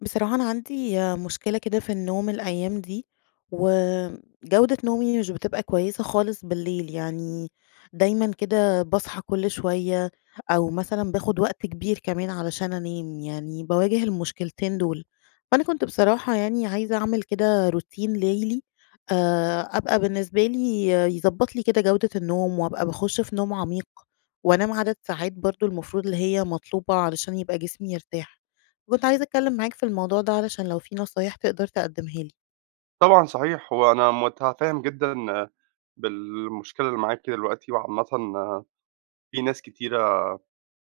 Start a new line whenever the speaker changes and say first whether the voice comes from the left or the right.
left: بصراحة، أنا عندي مشكلة كده في النوم الأيام دي وجودة نومي مش بتبقى كويسة خالص بالليل، يعني دايمًا كده باصحى كل شوية أو مثلًا باخُد وقت كبير كمان علشان أنام يعني باواجه المشكلتين دُول، فأنا كنت بصراحة يعني عايزة أعمل كده روتين لَيلي آآ، أبقى بالنسبة لي يضبّط لي كده جودة النوم وأبقى باخُش في نوم عميق، وأنام عدد ساعات برضه المفروض اللي هي مطلوبة علشان يبقى جسمي يرتاح. فكنت عايزة أتكلِّم معاك في الموضوع ده علشان لو في نصايح تقدر تقدّمها لي.
right: طبعًا صحيح، هو أنا مُتفهِّم جدًا بالمشكلة اللي معاكِ دلوقتي وعامةً في ناس كتيرة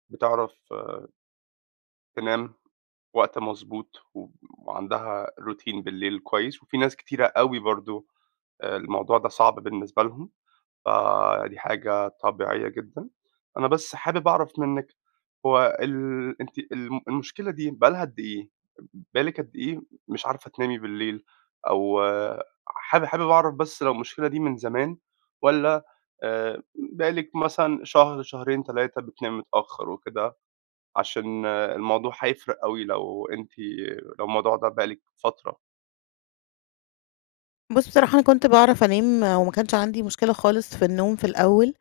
right: بتعرف تنام وقت مضبوط و وعندها روتين بالليل كويس وفي ناس كتيرة أوي برضه آآ الموضوع ده صعب بالنسبة لهم، فدي حاجة طبيعية جدًا. أنا بس حابب أعرف منِّك هو ال أنتِ الم المشكلة دي بقى لها قد إيه؟ بقى لِك قد إيه مش عارفة تنامي بالليل؟ أو حابب حابب أعرف بس لو المشكلة دي من زمان، والّا آآ بقى لِك مثلًا شهر، شهرين، 3 بتنامي متأخّر وكده عشان الموضوع هيفرق أوي لو أنتِ لو الموضوع ده بقى لِك فترة؟
left: بُصّ، بصراحة أنا كنت باعرف أنام وما كانش عندي مشكلة خالص في النوم في الأول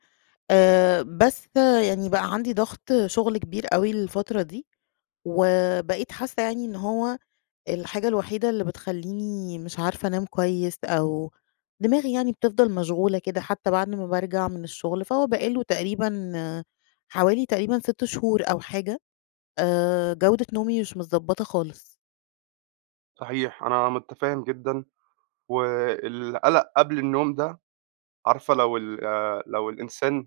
left: آآ، بس يعني بقى عندي ضغط شغل كبير أوي، الفترة دي وبقيت حاسة يعني إن هو الحاجة الوحيدة اللي بتخلّيني مش عارفة أنام كويس، أو دماغي يعني بتفضَل مشغولة كده حتى بعد ما بارجع من الشغل، فهو بقى له تقريبًا حوالي تقريبًا 6 شهور أو حاجة آآ، جودة نومي مش متضبّطة خالص.
right: صحيح، أنا متفهّم جدًا، والقَلَق قبل النوم ده، عارفة لو ال آآ، لو الإنسان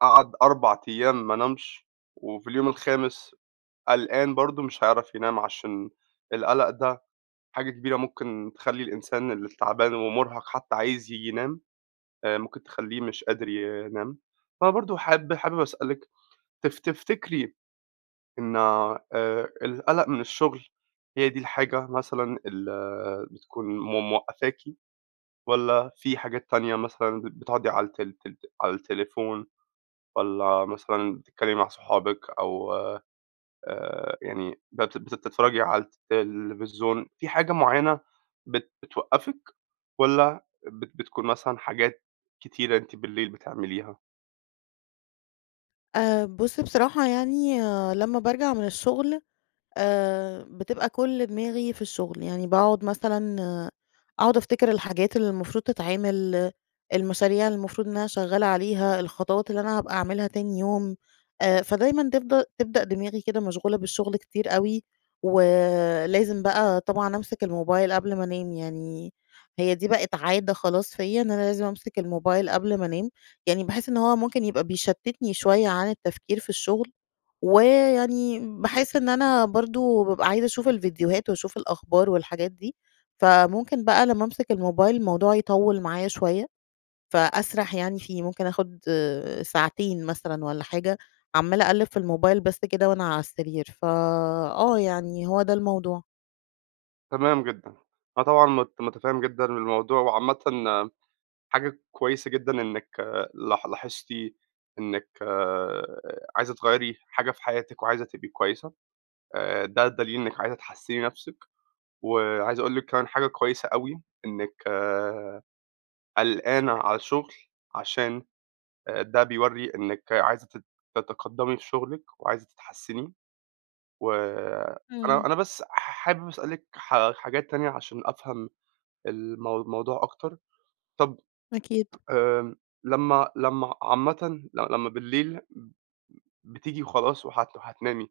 right: قعَد 4 أيام ما نامش وفي اليوم الخامس قلقان برضه، مش هيعرف ينام عشان القَلَق ده حاجة كبيرة، ممكن تخلّي الإنسان اللي تعبان ومُرهق حتى عايز ييجي ينام آآ، ممكن تخلّيه مش قادر ينام، فبرضه حاب حابب أسألِك تف تفتكري إن آآ، القَلَق من الشغل هي دي الحاجة مثلًا ال بتكون م موقّفاكِ، والَّا فيه حاجات تانية مثلًا ب بتقعدي على الت تل على التليفون والَّا مثلًا بتتكلمي مع صحابِك أو آآ، يعني بت بتتفرّجي على التلفزيون، فيه حاجة معيّنة بت بتوقّفِك، والَّا بت بتكون مثلًا حاجات كتيرة أنتِ بالليل بتعمليها؟
left: آآ بُصّ بصراحة يعني لمّا بارجَع من الشُّغل آآ بتبقى كلّ دماغي في الشُّغل، يعني باقعُد مثلًا أقعُد أفتكِر الحاجات اللي المفروض تتعِمل، المشاريع اللي المفروض إن أنا شغَّالة عليها، الخطوات اللي أنا هابقى أعملها تاني يوم. آآ فدايمًا تفض تبدأ دماغي كده مشغولة بالشُّغل كتير أوي، ولازم بقى طبعًا أمسِك الموبايل قبْل ما أنام، يعني هي دي بقِت عادة خلاص فيَّ، إن أنا لازم أمسِك الموبايل قبْل ما أنام، يعني باحس إن هو ممكن يبقى بيشتِّتني شويّة عن التفكير في الشغل ويعني باحس إن أنا برضه ببقى عايزة أشوف الفيديوهات وأشوف الأخبار والحاجات دي، فممكن بقى لمّا أمسِك الموبايل الموضوع يطوِّل معايا شويّة فأسرح يعني فيه، ممكن آخُد ساعتين مثلًا والّا حاجة عمَّالة أقلّب في الموبايل بس كده وأنا عالسرير، ف آه يعني هو ده الموضوع.
right: تمام جدًا، أنا طبعًا مت متفهّم جدًا بالموضوع وعامةً حاجة كويّسة جدًا إنِك لا لاحظتِ إنِك آآ عايزة تغيّري حاجة في حياتِك وعايزة تبقي كويّسة آآ، ده دليل إنِك عايزة تحسِّني نفْسِك وعايز أقول لِك كمان حاجة كويّسة أوي إنِك قلقانة على الشُّغل عشان آآ ده بيورّي إنِك عايزة تت تتقدِّمي في شغلِك وعايزة تتحسِّني، وأنا
left: امم.
right: أنا بس ح حابب أسألِك حا حاجات تانية عشان أفهَم المو الموضوع أكتر. طَب
left: أكيد.
right: آآ لمّا لمّا عامةً لمّا بالليل ب بتيجي وخلاص وهت وهتنامي،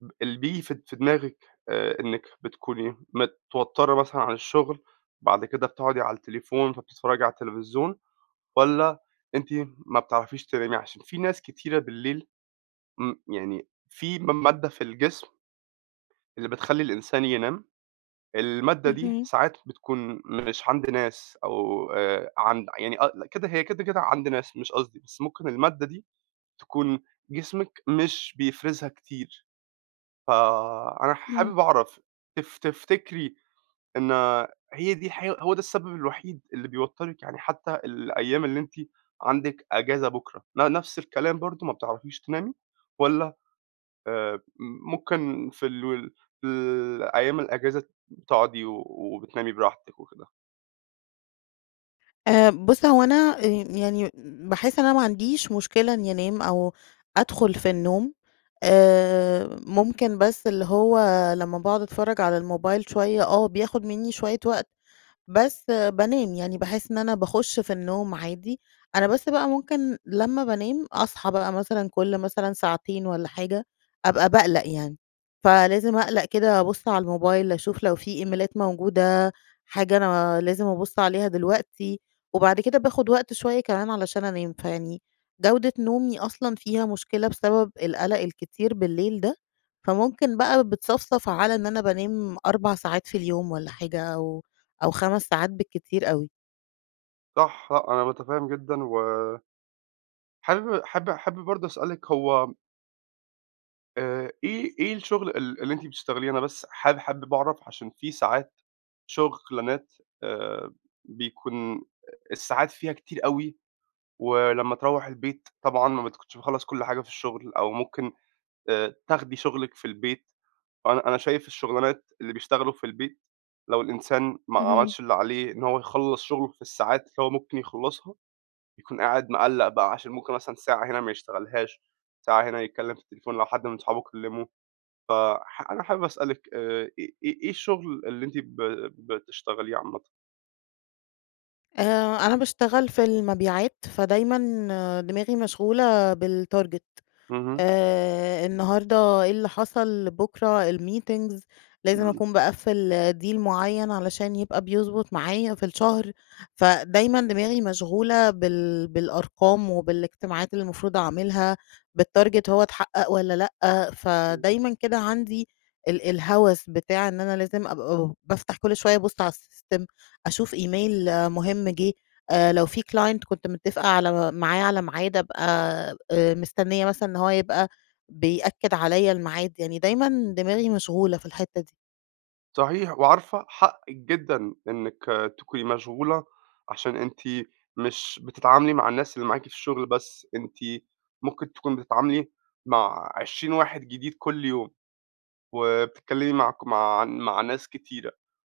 right: ب اللي بييجي في د في دماغِك آآ إنِك بتكوني متوتّرة مثلًا عن الشُّغل بَعد كده بتقعُدي على التليفون فبتتفرّجي على التلفزيون والّا أنتِ ما بتعرَفيش تنامي عشان في ناس كتيرة بالليل امم، يعني في م مادّة في الجسم اللي بتخلِّي الإنسان ينام، المادّة دي
left: اهم.
right: ساعات بتكون مش عَند ناس أو آآ عند يعني ق كده هي كده كده عند ناس، مش قصدي بس ممكن المادّة دي تكون جسمِك مش بيفرِزها كتير. فأنا
left: امم.
right: حابب أعرف تف تفتكري إن هي دي الحقي هو ده السبب الوحيد اللي بيوتّرِك يعني حتى الأيام اللي أنتِ عندِك إجازة بكرة ن نَفْس الكلام برضه، ما بتعرَفيش تنامي والَّا آآ ممكن في ال وال في الأيام الإجازة تقعُدي و وبتنامي براحتِك وكده.
left: آآ بُص، هو أنا آآ يعني باحس إن أنا ما عنديش مشكلة إنّي أنام أو أدخُل في النوم، آآ ممكن بس اللي هو لمّا باقعُد أتفرّج على الموبايل شوية آه، بياخُد منّي شوية وقت بس بانام، يعني باحس إن أنا باخُش في النوم عادي، أنا بس بقى ممكن لمّا بانام أصحى بقى مثلًا كل مثلًا ساعتين والّا حاجة أبقى باقلَق يعني. فلازم أقلَق كده أبُص على الموبايل أشوف لو في إيميلات موجودة، حاجة أنا لازم أبُص عليها دلوقتي وبعد كده باخُد وقت شوية كمان علشان أنام، فيعني جودة نومي أصلًا فيها مشكلة بسبب القَلَق الكتير بالليل ده، فممكن بقى بتصَفْصَف على إن أنا بانام 4 ساعات في اليوم والّا حاجة أو أو 5 ساعات بالكتير أوي.
right: صح، أنا مُتفهِّم جدًا و حابب حاب حابب برضه أسألِك هو آآ إيه إيه الشُغل ال اللي أنتِ بتشتغليه؟ أنا بس حاب حابب أعرف عشان في ساعات شُغلانات آآ بيكون الساعات فيها كتير أوي ولمّا تروّح البيت طبعًا ما بتكونش مخلَّص كل حاجة في الشُغل أو ممكن آآ تاخدي شُغلِك في البيت وأنا أنا شايف الشُغلانات اللي بيشتغلوا في البيت لو الإنسان ما
left: اهم.
right: عملش اللي عليه إن هو يخلَّص شُغله في الساعات اللي هو ممكن يخلَّصها، يكون قاعد مقَلَّق بقى عشان ممكن مثلًا ساعة هنا ما يشتغلهاش، ساعة هنا يتكلِّم في التليفون لو حد من صحابه كلِّمه، فح أنا حابب أسألِك آآ آآ آآ إيه الشُغل اللي أنتِ ب بتشتغليه عامةً؟
left: آآ، أنا باشتغل في المبيعات فدايمًا دماغي مشغولة بالtarget
right: اهم.
left: آآ النهاردة إيه اللي حصل بكرة الmeetings لازم
right: إمم.
left: أكون باقفل deal معين علشان يبقى بيضبط معايا في الشهر فدايمًا دماغي مشغولة بال بالأرقام وبالاجتماعات اللي المفروض أعملها بالtarget هو اتحقق والَّا لأ،
right: إمم.
left: فدايمًا كده عندي ال الهوس بتاع إن أنا لازم أبقى ب بافتح كل شوية أبُص على السيستم أشوف إيميل مهم جِه آآ لو في client كنت متفقة على معاه على ميعاد أبقى آآ مستنية مثلًا إن هو يبقى بيأكد عليَّ الميعاد، يعني دايمًا دماغي مشغولة في الحتة دي.
right: صحيح وعارفة حقِك جدًا إنِك تكوني مشغولة، عشان أنتِ مش بتتعاملي مع الناس اللي معاكِ في الشغل بس؛ أنتِ ممكن تكوني بتتعاملي مع 20 واحد جديد كل يوم. وبتتكلمي مع ك مع مع ناس كتيرة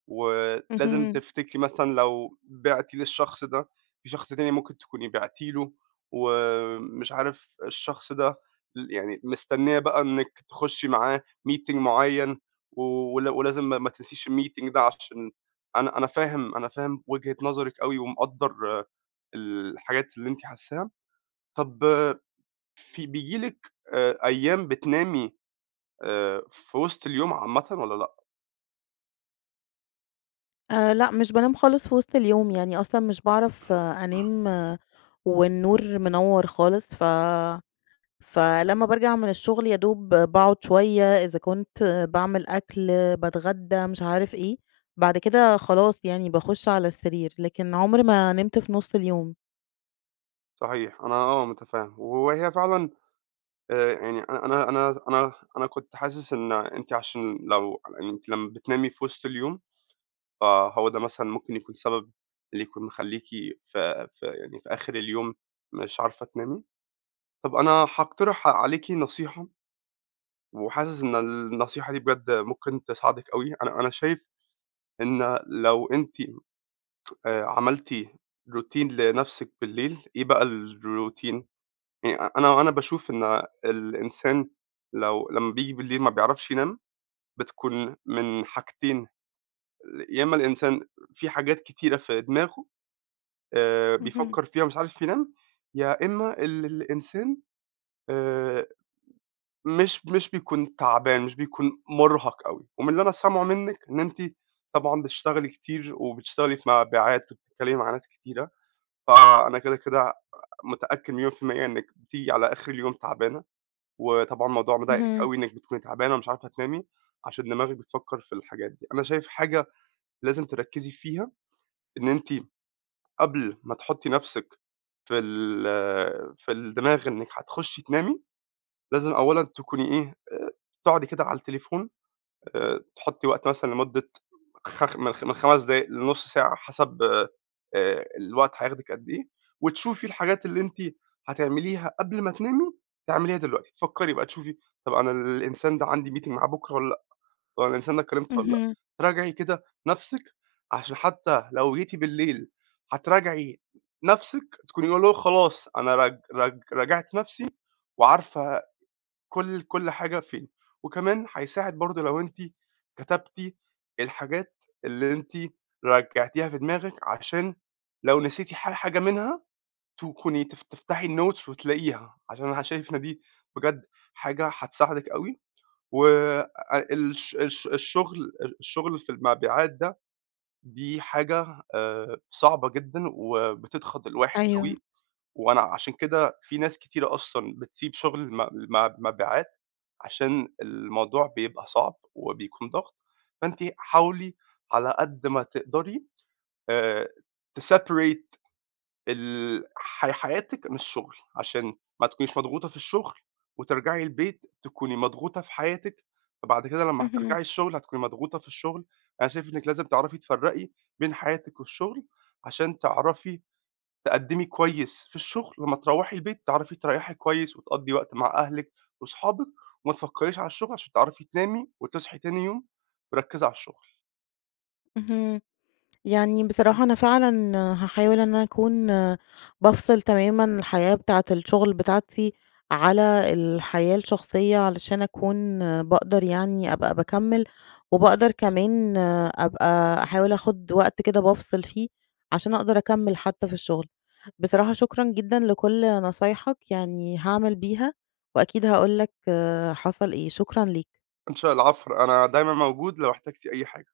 right: ولازم
left: اهم.
right: تفتكري مثلًا لو بِعتِ للشخص ده، في شخص تاني ممكن تكوني بِعتِ له ومش عارف الشخص ده ل يعني مستنية بقى إنِك تخشي معاه meeting معين و ولازم ما تنسيش الmeeting ده عشان أنا أنا فاهم أنا فاهم وجهة نظرِك أوي ومقدر الحاجات اللي أنتِ حاساها. طَب في بييجي لِك آآ أيام بتنامي آآ في وسط اليوم عامةً والّا لأ؟
left: آآ لأ مش بانام خالص في وسط اليوم يعني أصلًا مش باعرف أنام والنور منوَّر خالص ف فلمّا بارجع من الشغل، يدوب ب باقعد شويّة إذا كنت باعمل أكل باتغدى مش عارف إيه، بعد كده خلاص يعني باخش على السرير لكن عُمري ما نمت في نُص اليوم.
right: صحيح أنا آه متفهم وهي فعلًا آآ يعني أنا أنا أنا أنا كُنت حاسس إن أنتِ عشان لو على إنِّك لمّا بتنامي في وسط اليوم فَهو ده مثلًا ممكن يكون سبب، اللي يكون مخلّيكِ في في يعني في آخر اليوم مش عارفة تنامي؟ طب أنا هاقترح عليكِ نصيحة وحاسس إن النصيحة دي بجد ممكن تساعدِك أوي أنا أنا شايف إن لو أنتِ آآ عملتِ routine لنفسِك بالليل إيه بقى، الroutine يعني أنا أنا باشوف إن آآ الإنسان لو لمّا بييجي بالليل ما بيعرفش ينام بتكون من حاجتين، يا إما الإنسان في حاجات كتيرة في دماغه آآ
left: اهم.
right: بيفكر فيها ومش عارف ينام، يا إما ال الإنسان آآ مش مش بيكون تعبان مش بيكون مرهق أوي، ومن اللي أنا سامعه مِنّك إن أنتِ طبعًا بتشتغلي كتير وبتشتغلي في مبيعات وبتتكلّمي مع ناس كتيرة فَأنا كده كده متأكّد مليون في ال100 إنِّك بتيجي على آخر اليوم تعبانة، وطبعًا موضوع مضايقك
left: اهم.
right: أوي إنِّك بتكوني تعبانة ومش عارفة تنامي عشان دماغِك بتفكر في الحاجات دي، أنا شايف حاجة لازم تركّزي فيها إن أنتِ قبل ما تحطّي نفسِك في ال في الدماغ إنِّك هتخشي تنامي لازم اولًا تكوني إيه، آآ تقعدي كده على التليفون آآ تحطّي وقت مثلًا لمدة خ م خ من 5 دقايق لنُّص ساعة حسب آآ الوقت هياخدك قد إيه، وتشوفي الحاجات اللي أنتِ هتعمليها قبل ما تنامي تِعمليها دلوقتي. تفكّري بقى تشوفي طب أنا الإنسان ده عندي meeting معاه بكرة ووالّا لأ؟ طب الإنسان ده كلمته ووالّا لأ،
left: اهم.
right: تراجعي كده نفسِك عشان حتّى لو جيتِ بالليل هتراجعي نفسِك تكوني اللي هو خلاص أنا رج رج راجعت نفسي وعارفة كل كل حاجة فين، وكمان هيساعد برضه لو أنتِ كتبتِ الحاجات اللي أنتِ راجعتيها في دماغك عشان لو نسيتِ ح حاجة منها تكوني تف تفتحي الnotes وتلاقيها عشان أنا شايف إن دي بجد حاجة هتساعدِك أوي، وآآ الش الش الشغل ال الشغل في المبيعات ده دي حاجة آآ صعبة جدًا وبتضغط الواحد
left: أيوه.
right: أوي، وأنا عشان كده في ناس كتيرة أصلًا بتسيب شغل م م مبيعات عشان الموضوع بيبقى صعب وبيكون ضغط، فأنتِ حاولي على قد ما تقدري آآ تseparate ال حي حياتِك من الشغل عشان ما تكونيش مضغوطة في الشغل وترجعي البيت تكوني مضغوطة في حياتِك، فبعد كده لمّا
left: اهم.
right: هترجعي الشغل هتكوني مضغوطة في الشغل، فأنا شايف إنِّك لازم تعرفي تفرقي بين حياتِك والشغل عشان تعرفي تقدمي كويّس في الشغل، لمّا تروحي البيت تعرفي تريحي كويّس وتقضي وقت مع أهلِك وأصحابِِك وما تفكريش على الشغل عشان تعرفي تنامي وتصحي تاني يوم مـرَكِزَة على الشغل.
left: اهم. يعني بصراحة أنا فعلًا هاحاول إن أكون بافصِل تمامًا الحياة بتاعة الشغل بتاعتي، على الحياة الشخصيّة علشان أكون باقدر يعني أبقى باكمّل وباقدر كمان آآ أبقى أحاول آخد وقت كده بافصل فيه، عشان أقدر أكمّل حتّى في الشغل بصراحة شكرًا جدًا لكل نصايّحك يعني هاعمل بيها وأكيد هاقول لك آآ حصل إيه. شكرًا ليك.
right: إن شاء ال العفو. أنا دايمًا موجود لو احتجتِ أي حاجة.